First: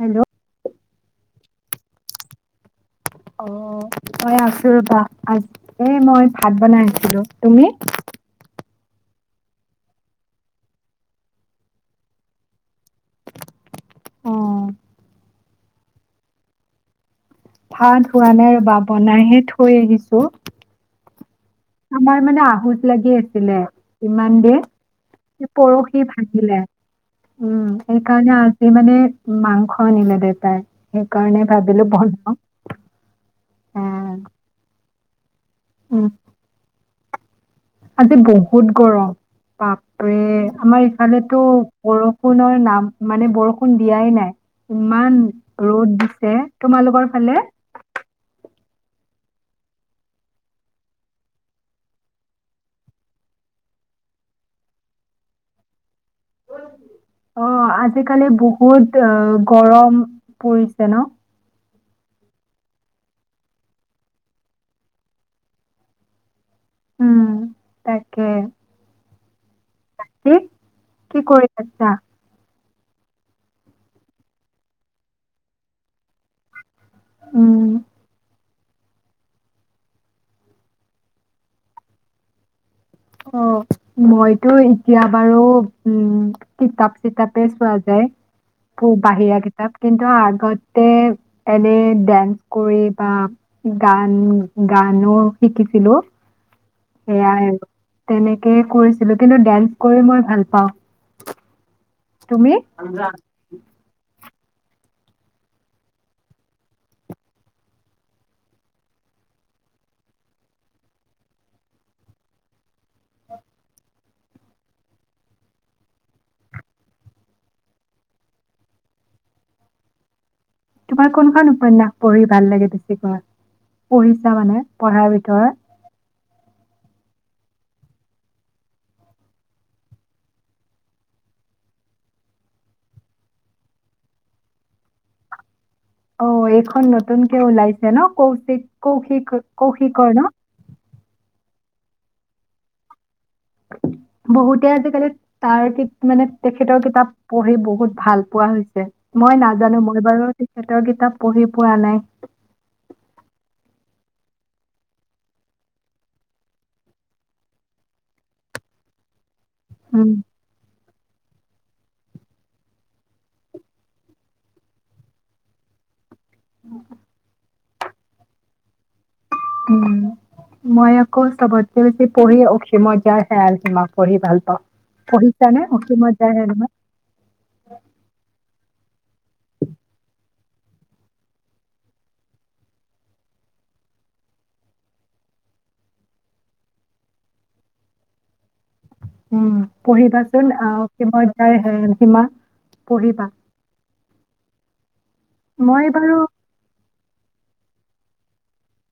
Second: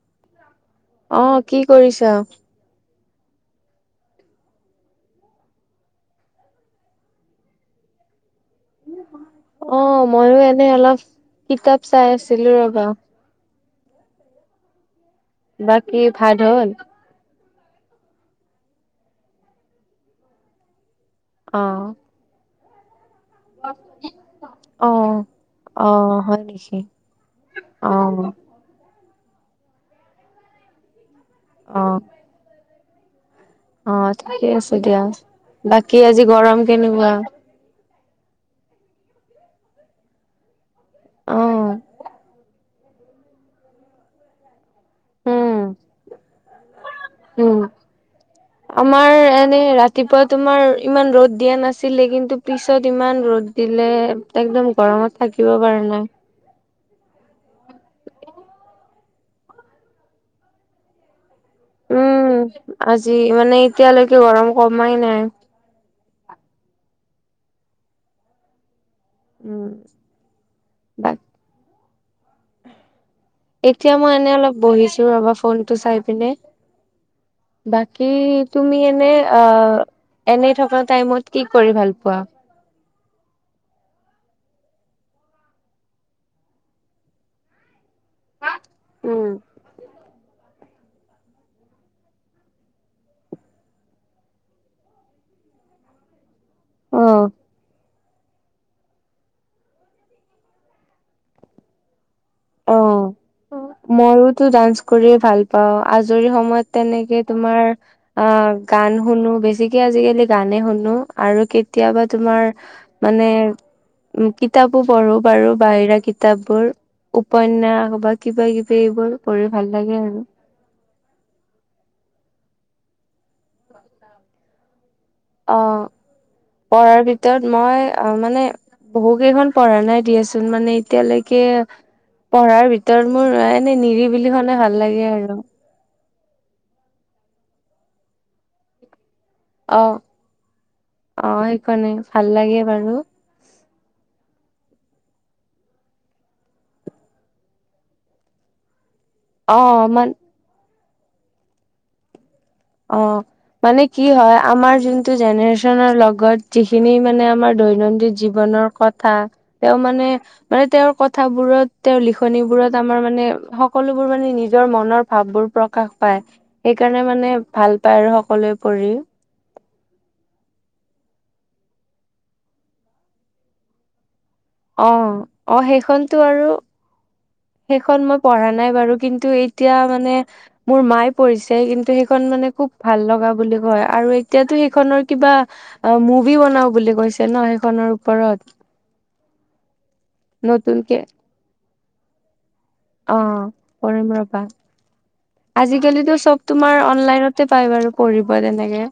Hello. অ', কি কৰিছা? অ', মই আছো ৰ'বা! আজ এ মই ভাত বনাই আছিলো, তুমি? অ', ময়ো এনে অলপ কিতাপ চাই আছিলো ৰবা। অ'। বাকী ভাত হ'ল? ভাত হোৱা নাই ৰ'বা বনাইহে থৈ আহিছো। অ'। আমাৰ মানে আহোচ লাগি আছ ছিলে ইমান দিন অ এই অ পৰহি হয় ভাগিলে। নেকি উম, অ এনে কাৰণে আজি মানে মাংস আনিলে দেতাই সেইকাৰণে অ ভাবিলো বনাওঁ। অ', ঠিকে আছে দিয়া। বাকী উম আজি গৰম কেনেকুৱা? আজি বহুত গৰম। বাপৰে আমাৰ অ ইফালো বৰষুণৰ নাম মানে বৰষুণ দিয়াই নাই। ইমান উম ৰ'দ দিছে। তোমালোকৰ ফালে? [inaudible] আমাৰ এনে ৰাতিপুৱা তোমাৰ ইমান ৰ'দ দিয়া নাছিলে। কিন্তু পিছত ইমান ৰ'দ দিলে একদম গৰমত থাকিব পাৰো নাই। অ', আজিকালি বহুত অ' গৰম পৰিছে ন? উ'ম, আজি মানে এতিয়ালৈকে গৰম কমাই নাই। উ'ম, তাকে। উ'ম। কি, বাকী কি কৰি আছা? এতিয়া মই এনে অলপ বহিছো ৰবা ফোনটো চাই পিনে, উম, বা কি তুমি এনে অ এনে থকা টাইমত কি কৰি ভাল পোৱা? অ' মইতো এতিয়া বাৰু উ'ম কিতাপ চিতাপে চোৱা যায় উম। বাহিৰা কিতাপ। কিন্তু আগতে এনে ডেন্স কৰি বা গান গানো শিকিছিলো, অ', সেয়াই। তেনেকেই কৰিছিলো কিন্তু ডেন্স কৰি মই ভাল পাওঁ। তুমি? অ'। ময়োতো ডান্স কৰিয়ে ভাল পাও, আজৰি সময়ত তেনেকে তোমাৰ অ' গান শুনো বেছিকে আজিকালি গানে শুনো আৰু কেতিয়াবা তোমাৰ মানে উ কিতাপো পঢ়ো বাৰু বাহিৰা কিতাপবোৰ। উপন্যাস বা কিবা কিবি এইবোৰ পঢ়ি ভাল লাগে আৰু। তোমাৰ কোনখন উপন্যাস পঢ়ি ভাল লাগে বেছিকৈ, পঢ়িছা মানে পঢ়াৰ ভিতৰত? অ' পঢ়াৰ ভিতৰত মই অ মানে বহু কেইখন পঢ়া নাই দিয়াচোন মানে এতিয়ালৈকে পঢ়াৰ ভিতৰত মোৰ এনে নিৰিবিলিখনে ভাল লাগে আৰু। অ এইখন নতুনকে ওলাইছে ন কৌশিক কৌশিক অ কৌশিকৰ ন? অ' সেইখনে ভাল লাগে বাৰু। বহুতে আজিকালি তাৰ মানে তেখেতৰ কিতাপ পঢ়ি বহুত ভাল পোৱা হৈছে। মই অ নাজানো মই মান বাৰু তেখেতৰ কিতাপ পঢ়ি পোৱা নাই। অ'। মানে কি হয় আমাৰ যোনটো জেনেৰেচনৰ লগত যিখিনি মানে আমাৰ দৈনন্দিন জীৱনৰ ক কথা তেওঁ মানে উম, মানে তেওঁৰ কথাবোৰত তেওঁৰ লিখনিবোৰত আমাৰ মানে সকলোবোৰ মানে নিজৰ মনত ভাববোৰ প্ৰকাশ পায় সেইকাৰণে মানে ভাল পায় আৰু সকলোৱে পঢ়ি। উ'ম। মই আকৌ চবতকে বেছি পঢ়ি অসীমত যাৰ হেৰাল সীমা পঢ়ি ভাল পাওঁ। অ অ পঢ়িছানে সেইখনতো অসীমত যাৰ আৰু হেৰাল সীমা? সেইখন মই পঢ়া নাই বাৰু কিন্তু এতিয়া মানে মোৰ মায়ে পঢ়িছে কিন্তু সেইখন মানে খুব ভাল লগা বুলি কয় আৰু এতিয়াতো সেইখনৰ কিবা অ মুভি বনাও বুলি কৈছে ন সেইখনৰ ওপৰত। উ'ম পঢ়িবাচোন নতুনকে অসীমত যাৰ হেৰাল সীমা, পঢ়িবা। পঢ়িম ৰবা, মই আজিকালিতো বাৰু চব তোমাৰ অনলাইনতে পাই বাৰু পঢ়িব তেনেকে।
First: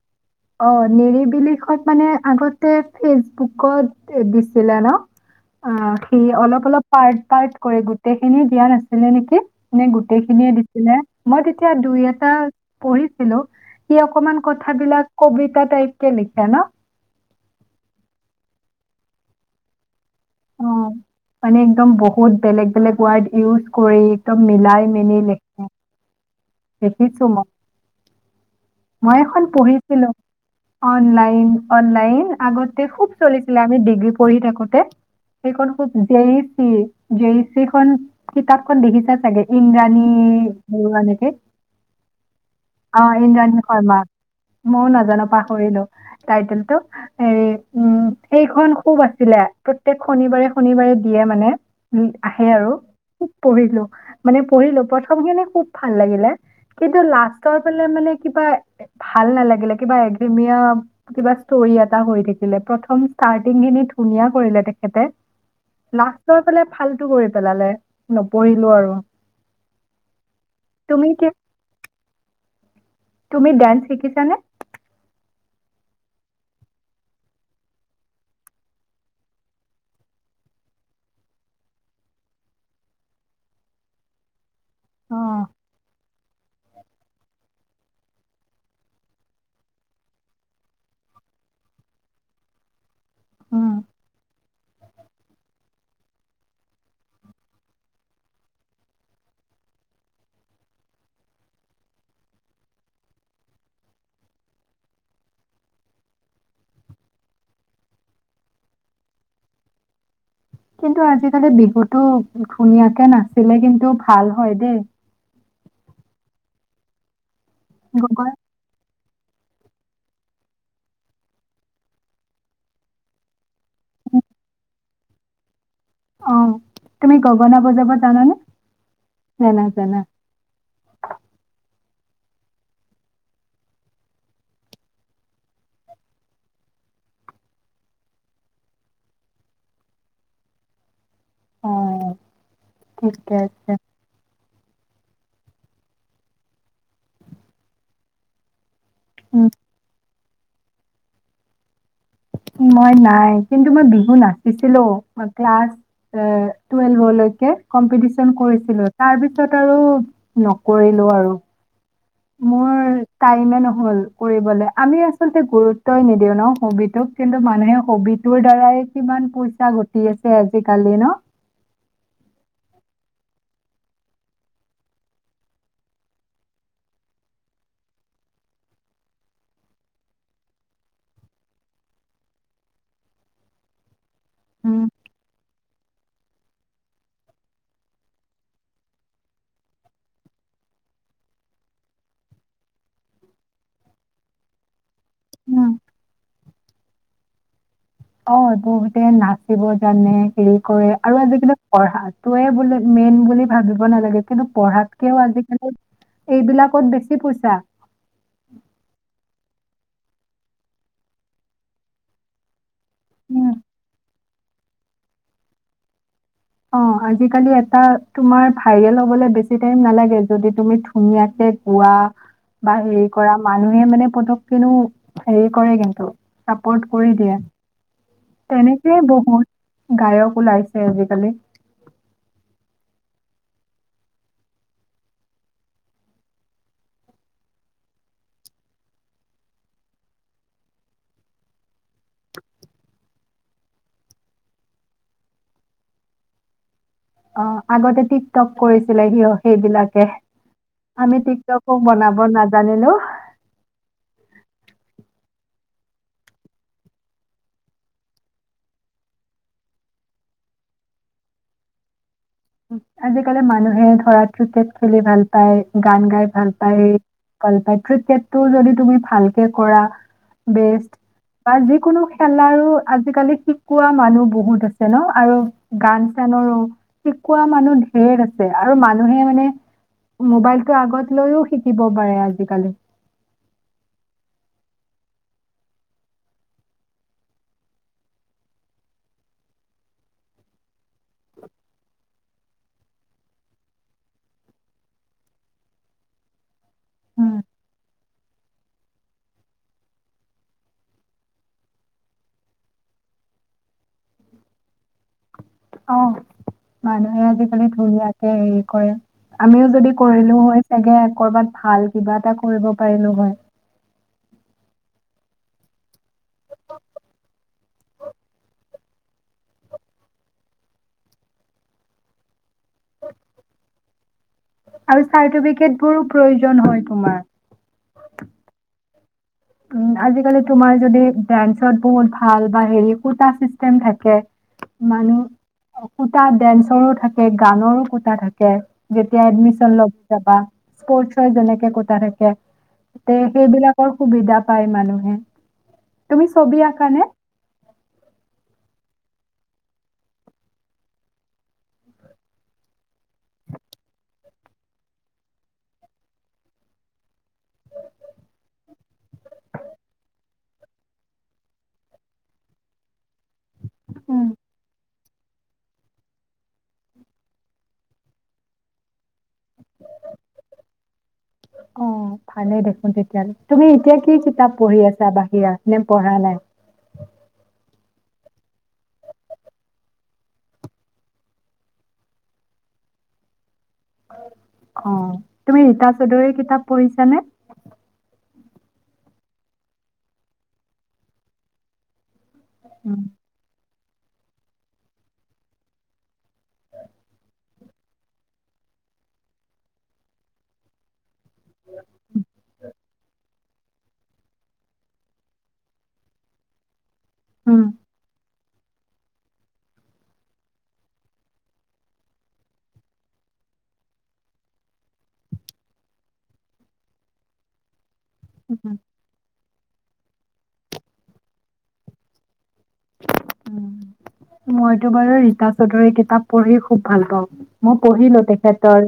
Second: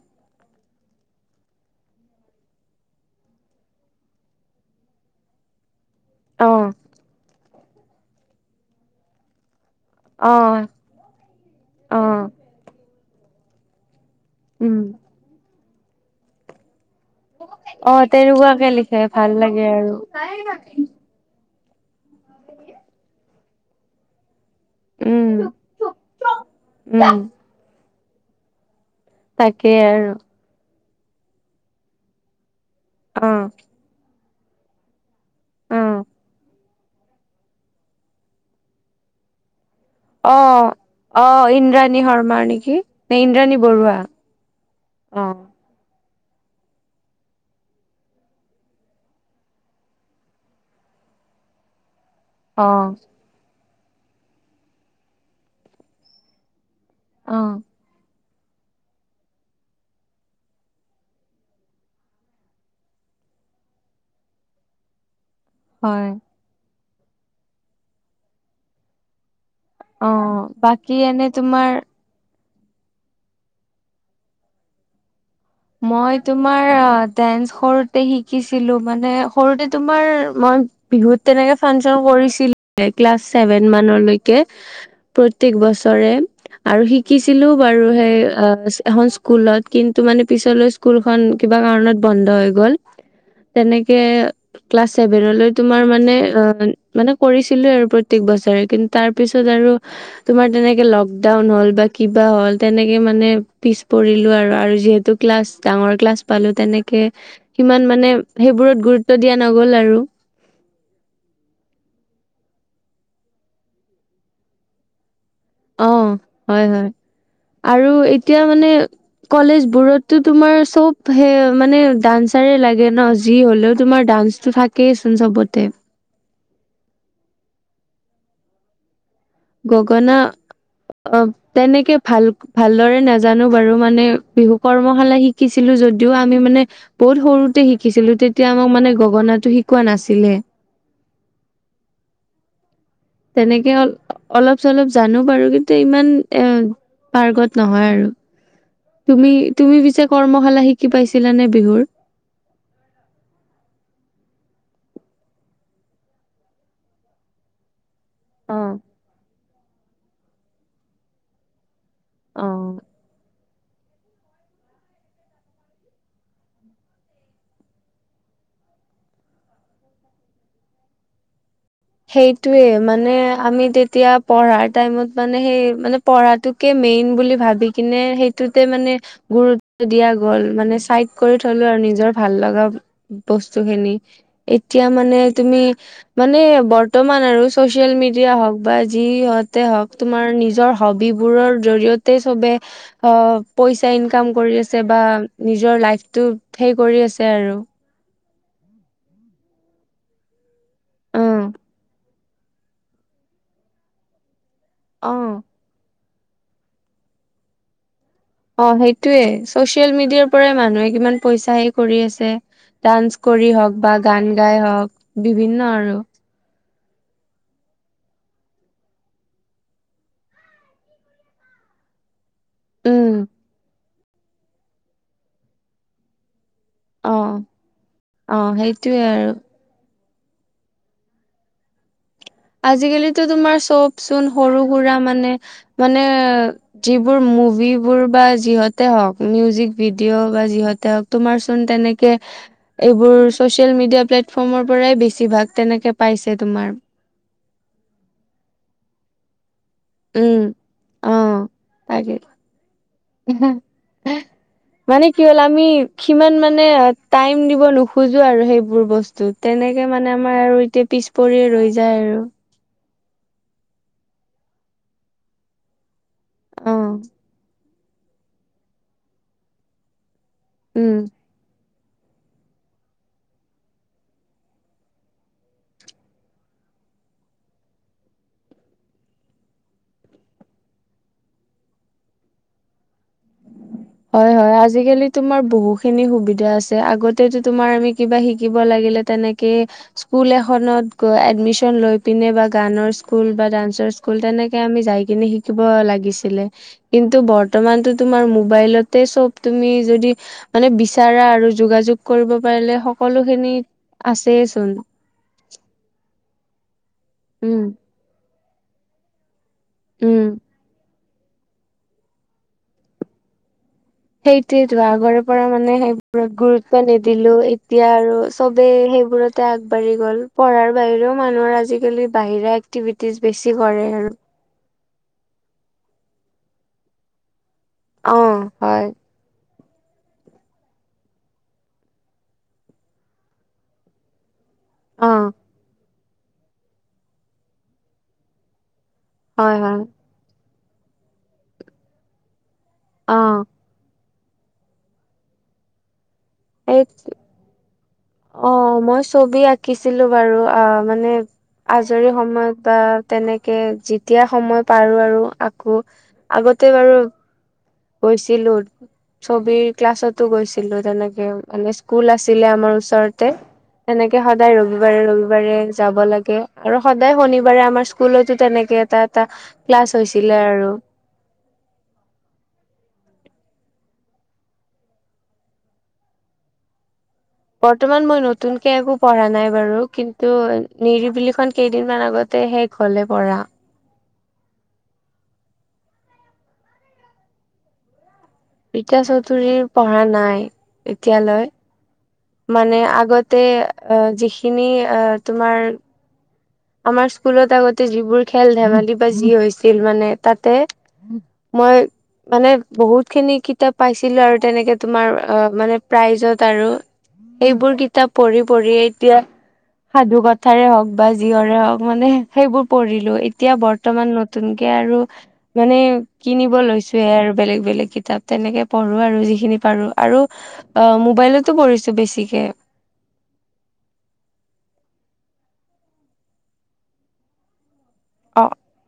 অ নিৰিবিলিখন মানে আগতে ফেচবুকত দিছিলে ন? অ [inaudible] সি অলপ অলপ পাৰ্ট পাৰ্ট কৰে গোটেইখিনি দিয়া নাছিলে নেকি? নে অ গোটেইখিনিয়ে দিছিলে, মই তেতিয়া অ দুই এটা পঢ়িছিলো সি অকমান উম কথাবিলাক কবিতা টাইপ কে লিখে ন? অ তেনেকুৱাকে লিখে ভাল লাগে আৰু। অ মানে একদম বহুত বেলেগ-বেলেগ ৱাৰ্ড ইউজ কৰি একদম মিলাই মেলি উম। লিখে। উম দেখিছো মোক। মই এখন তাকেই পঢ়িছিলো, আৰু অনলাইন-অনলাইন আগতে- খুব অ চলিছিলে আমি ডিগ্ৰী পঢ়ি থাকোতে, সেইখন অ খুব J E C J E C খন, কিতাপখন দেখিছা চাগে ইন্দ্ৰানী অ', -অ', ইন্দ্ৰাণী শৰ্মাৰ নেকি। নে অ', ইন্দ্ৰাণী শৰ্মা, বৰুৱা মইও অ নাজানো পাহৰিলো, টাইটেলটো। হেৰি, উম, সেইখন খুব আছিলে, প্ৰত্যেক শনিবাৰে- শনিবাৰে দিয়ে মানে। আহে অ আৰু, খুব পঢ়িলো, মানে পঢ়িলো প্ৰথমখিনি খুব ভাল লাগিলে। কিন্তু লাষ্টৰ ফালে মানে কিবা, ভাল নালাগিলে কিবা একঘেৰেমিয়া কিবা ষ্টৰী এটা হৈ থাকিলে, প্ৰথম ষ্টাৰটিং খিনি ধুনীয়া কৰিলে তেখেতে। হয় লাষ্টৰ ফালে ফালটু কৰি পেলালে, নপঢ়িলো আৰু। অ', বাকী তুমি কি এনে তোমাৰ তুমি ডান্স শিকিছানে? মই তোমাৰ ডেন্স সৰুতে শিকিছিলো মানে সৰুতে তোমাৰ মই বিহুত তেনেকে ফাংচন কৰিছিলো, ক্লাছ ছেভেন মানলৈকে কে, অ প্ৰত্যেক বছৰে আৰু, শিকিছিলো বাৰু সেই এখন স্কুলত কিন্তু মানে পিছলৈ স্কুলখন কিবা কাৰণত বন্ধ হৈ গ'ল। উম তেনেকে, ক্লাছ চছেভেনলৈ তোমাৰ মানে অ', - মানে কৰিছিলো আৰু প্ৰত্যেক বছৰে কিন্তু তাৰ পিছত আৰু তোমাৰ তেনেকে লকডাউন হ'ল, বা কিবা হ'ল তেনেকে মানে পিছ পৰিলো আৰু আৰু যিহেতু ক্লাছ ডাঙৰ ক্লাছ পালো তেনেকে, সিমান মানে সেইবোৰত গুৰুত্ব দিয়া নগ'ল আৰু। কিন্তু আজি-কালি বিহুটো ধুনীয়াকে নাছিলে কিন্তু ভাল হয় দেই। অ', হয়- হয়, আৰু গগনা এতিয়া মানে কলেজ বোৰতো তোমাৰ চব সেই মানে ডান্সাৰে লাগে ন যি হলেও তোমাৰ ডান্স টো থাকেইচোন চবতে। অ', তুমি গগনা বজাব জানানে? জানা, জানা। গগনা অ', তেনেকে ভাল-ভালদৰে নাজানো বাৰু মানে বিহু কৰ্মশালা শিক শিকিছিলোঁ যদিও আমি মানে বহুত সৰুতে শিকিছিলোঁ তেতিয়া আমাক মানে গগনাটো শিকোৱা নাছিলে। অঁহ'। তেনেকে, অলপ- চলপ জানো বাৰু কিন্তু ইমান এ, পাৰ্গত নহয় আৰু। তুমি- উম, তুমি পিছো কৰ্মশালা শিকি পাইছিলানে বিহুৰ? মই নাই কিন্তু মই বিহু নাচিছিলোঁ মই ক্লাছ এ টুৱেলভলৈকে কম্পিটি চন অ কৰিছিলোঁ, তাৰ পিছত আৰু নকৰিলো আৰু। অ মোৰ টাইমে নহ'ল কৰিবলে, আমি আচলতে গুৰুত্বই নিদিও ন হবিটোক। কিন্তু মানুহে হবিটোৰ দ্বাৰাই কিমান পইচা ঘটি আছে আজি-কালি ন! সেইটোয়ে মানে আমি তেতিয়া পঢ়াৰ টাইমত মানে সেই মানে পঢ়াটোত কে মেইন বুলি ভাবি কিনে সেইটোতে মানে গুৰুত্ব দিয়া গ'ল, মানে চাইড কৰি থলো আৰু নিজৰ ভাল লগা বস্তু খিনি, উম, এতিয়া মানে তুমি, মানে বৰ্তমান আৰু ছ'চিয়েল মিডিয়া হওঁক বা যিহঁতে হওঁক তোমাৰ নিজৰ হবিবোৰৰ জৰিয়তে তাতে চবে অ', পইচা ইনকাম কৰি আছে বা উম। নিজৰ লাইফটো সেই কৰি আছে আৰু অ', বহুতে নাচিব জানে হেৰি কৰে আৰু অ আজিকালি পঢ়া তোয়ে বোলে মেইন বুলি ভাবিব নালাগে কিন্তু পঢ়াত কেও অ আজিকালি এইবিলাকত বেছি পইচা। অ', সেইটোয়ে চচিয়েল মিডিয়াৰ পৰাই মানুহে কিমান পইচা হেই কৰি আছে। ডান্স কৰি উম। হওঁক বা গান গাই হওঁক, বিভিন্ন আৰু। অ', আজিকালি এটা তোমাৰ ভাইৰেল হব'লে বেছি টাইম নালাগে যদি তুমি ধুনীয়াকে পোৱা বা হেৰি উম কৰা মানুহে মানে পতক কিনো হেৰি কৰে কিন্তু চাপৰ্ট অ কৰি দিয়ে অ সেইটোয়ে তেনেকেই আৰু বহুত গায়ক ওলাইছে আজিকালি। আজিকালিতো তোমাৰ চবচোন সৰু সুৰা মানে, মানে যিবোৰ মুভিবোৰ বা যিহতে হওঁক মিউজিক ভিডিঅ' বা যিহতে তোমাৰ চোন তেনেকে এইবোৰ ছচিয়েল মিডিয়া প্লেটফৰ্মৰ পৰাই বেছিভাগ তেনেকে পাইছে তোমাৰ। অ', আগতে টিকটক কৰিছিলে সিহঁতে সেইবিলাক উম অ আমি টিক টকক বনাব নাজানিলোঁ উম, উম। মানে কি হ'ল আমি সিমান মানে টাইম দিব নোখোজো আৰু সেইবোৰ বস্তু ত তেনেকে মানে আমাৰ আৰু এতিয়া পিছ পৰিয়ে ৰৈ যায় আৰু। আজিকালি মানুহে ধৰা ক্ৰিকেট খেলি ভাল পায় গান গায় ভাল পায়, অ' ভাল পায় ক্ৰিকেটটোও যদি তুমি ভালকে কৰা উম। বেষ্ট বা যিকোনো খেলাৰো আজিকালি শিকোৱা মানুহ বহুত আছে ন আৰু গান চানৰো শিকোৱা মানুহ ঢেৰ আছে আৰু মানুহে মানে মোবাইলতটো আগত লৈও শিকিব পাৰে আজিকালি হয়, হয় আজিকালি তোমাৰ বহুখিনি সুবিধা আছে আগতেতো তোমাৰ আমি কিবা শিকিব লাগিলে তেনেকে স্কুল এখনত গৈ এডমিচন লৈ পিনে বা গানৰ স্কুল বা ডান্সৰ স্কুল তেনেকে আমি যায় কিনে শিকিব লাগিছিলে কিন্তু উম। বৰ্তমানটো তোমাৰ মোবাইল তে চব তুমি যদি মানে বিচাৰা আৰু যোগাযোগ কৰিব পাৰিলে সকলোখিনি আছেয়ে চোন অ', মানুহে উম, আজিকালি ধুনীয়াকে হেৰি কৰে আমিও যদি কৰিলো উম, হয়। চাগে কৰবাত ভাল কিবা এটা কৰিব পাৰিলো হয়। সেইটোৱেইটো আগৰ পৰা মানে সেইবোৰত গুৰুত্ব নিদিলো এতিয়া আৰু চবেই সেইবোৰ তে আগবাঢ়ি গ'ল পঢ়াৰ বাহিৰেও মানুহৰ আজিকালি বাহিৰা এক্টিভিটিজ বেছি কৰে আৰু। আৰু চাৰ্টিফিকেট বোৰো প্ৰয়োজন হয় তোমাৰ। অ', হয়। আজিকালি তোমাৰ যদি ডেন্সত বহুত ভাল বা হেৰি ক'টা চিষ্টেম থাকে। অ', মানুহ ক'টা ডেন্সৰো থাকে গানৰো ক'টা থাকে। যেতিয়া হয়, এডমিচন হয় ল'ব যাবা স্পৰ্টছত যেনেকে ক'টা থাকে। তে অ', সেইবিলাকৰ সুবিধা পাই মানুহে তুমি ছবি এই আঁকানে? অ', মই ছবি আঁকিছিলো, বাৰু অ', মানে আজৰি সময়ত বা তেনেকে যেতিয়া সময় পাৰো আৰু আকো। আগতে বাৰু গৈছিলোঁ। ছবিৰ ক্লাছতো গৈছিলো তেনেকে মানে স্কুল আছিলে আমাৰ ওচৰতে। তেনেকে উম, সদায় ৰবিবাৰে ৰবিবাৰে যাব লাগে, আৰু সদায় শনিবাৰে আমাৰ স্কুলতো তেনেকে এটা এটা ক্লাছ হৈছিলে আৰু। অ ভালে দেখোন তেতিয়া হ'লে, তুমি এতিয়া কি কিতাপ পঢ়ি আছা বাহিৰা নে পঢ়া নাই? বৰ্তমান মই নতুনকে একো পঢ়া নাই বাৰু, কিন্তু নিৰিবিলিখন কেইদিনমান আগতে হে হ'লে পঢ়া। অঁ, তুমি ৰীতা চৌধুৰীৰ কিতাপ পঢ়িছানে? ৰীতা চৌধুৰীৰ পঢ়া নাই এতিয়ালৈ। মানে উম আগতে অঁ যিখিনি আঁহ তোমাৰ আমাৰ স্কুলত আগতে যিবোৰ খেল ধেমালি বা যি হৈছিল, মানে তাতে মই মানে বহুত খিনি কিতাপ পাইছিলো আৰু তেনেকে তোমাৰ মানে প্ৰাইজত আৰু। উম এইবোৰ কিতাপ পঢ়ি পঢ়িয়ে, এতিয়া সাধু কথাৰে হওক বা যিহৰে হওক মানে সেইবোৰ পঢ়িলো, এতিয়া বৰ্তমান নতুনকে আৰু মানে কিনিব লৈছোয়ে আৰু বেলেগ বেলেগ কিতাপ। তেনেকে উম পঢ়ো আৰু যিখিনি পাৰো, আৰু অ মোবাইলতো পঢ়িছো বেছিকে। উম, মইতো বাৰু ৰীতা চৌধুৰীৰ কিতাপ পঢ়ি খুব ভাল পাওঁ। মই পঢ়ি অ তেখেতৰ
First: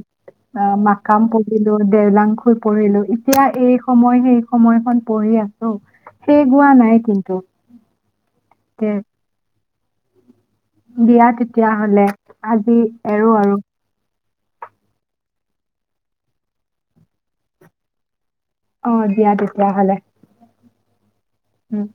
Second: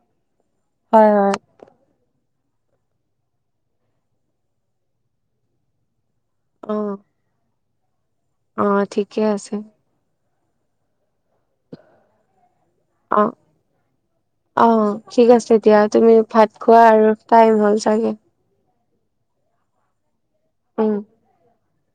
আঁ হয় মাকম হয় প ঢিলো, দেওলাং খুই পঢ়িলো এতিয়া এই সময় সেই সময়খন পঢ়ি আছো। হে গোৱা নাই কিন্তু। অঁ তে ঠিকে আছে। দিয়া তেতিয়া হ'লে আজি অঁ। এৰো আৰু। অঁ ঠিক আছে দিয়া, তুমি ভাত খোৱা আৰু টাইম হ'ল চাগে। অঁ দিয়া তেতিয়াহ'লে। উম। উম।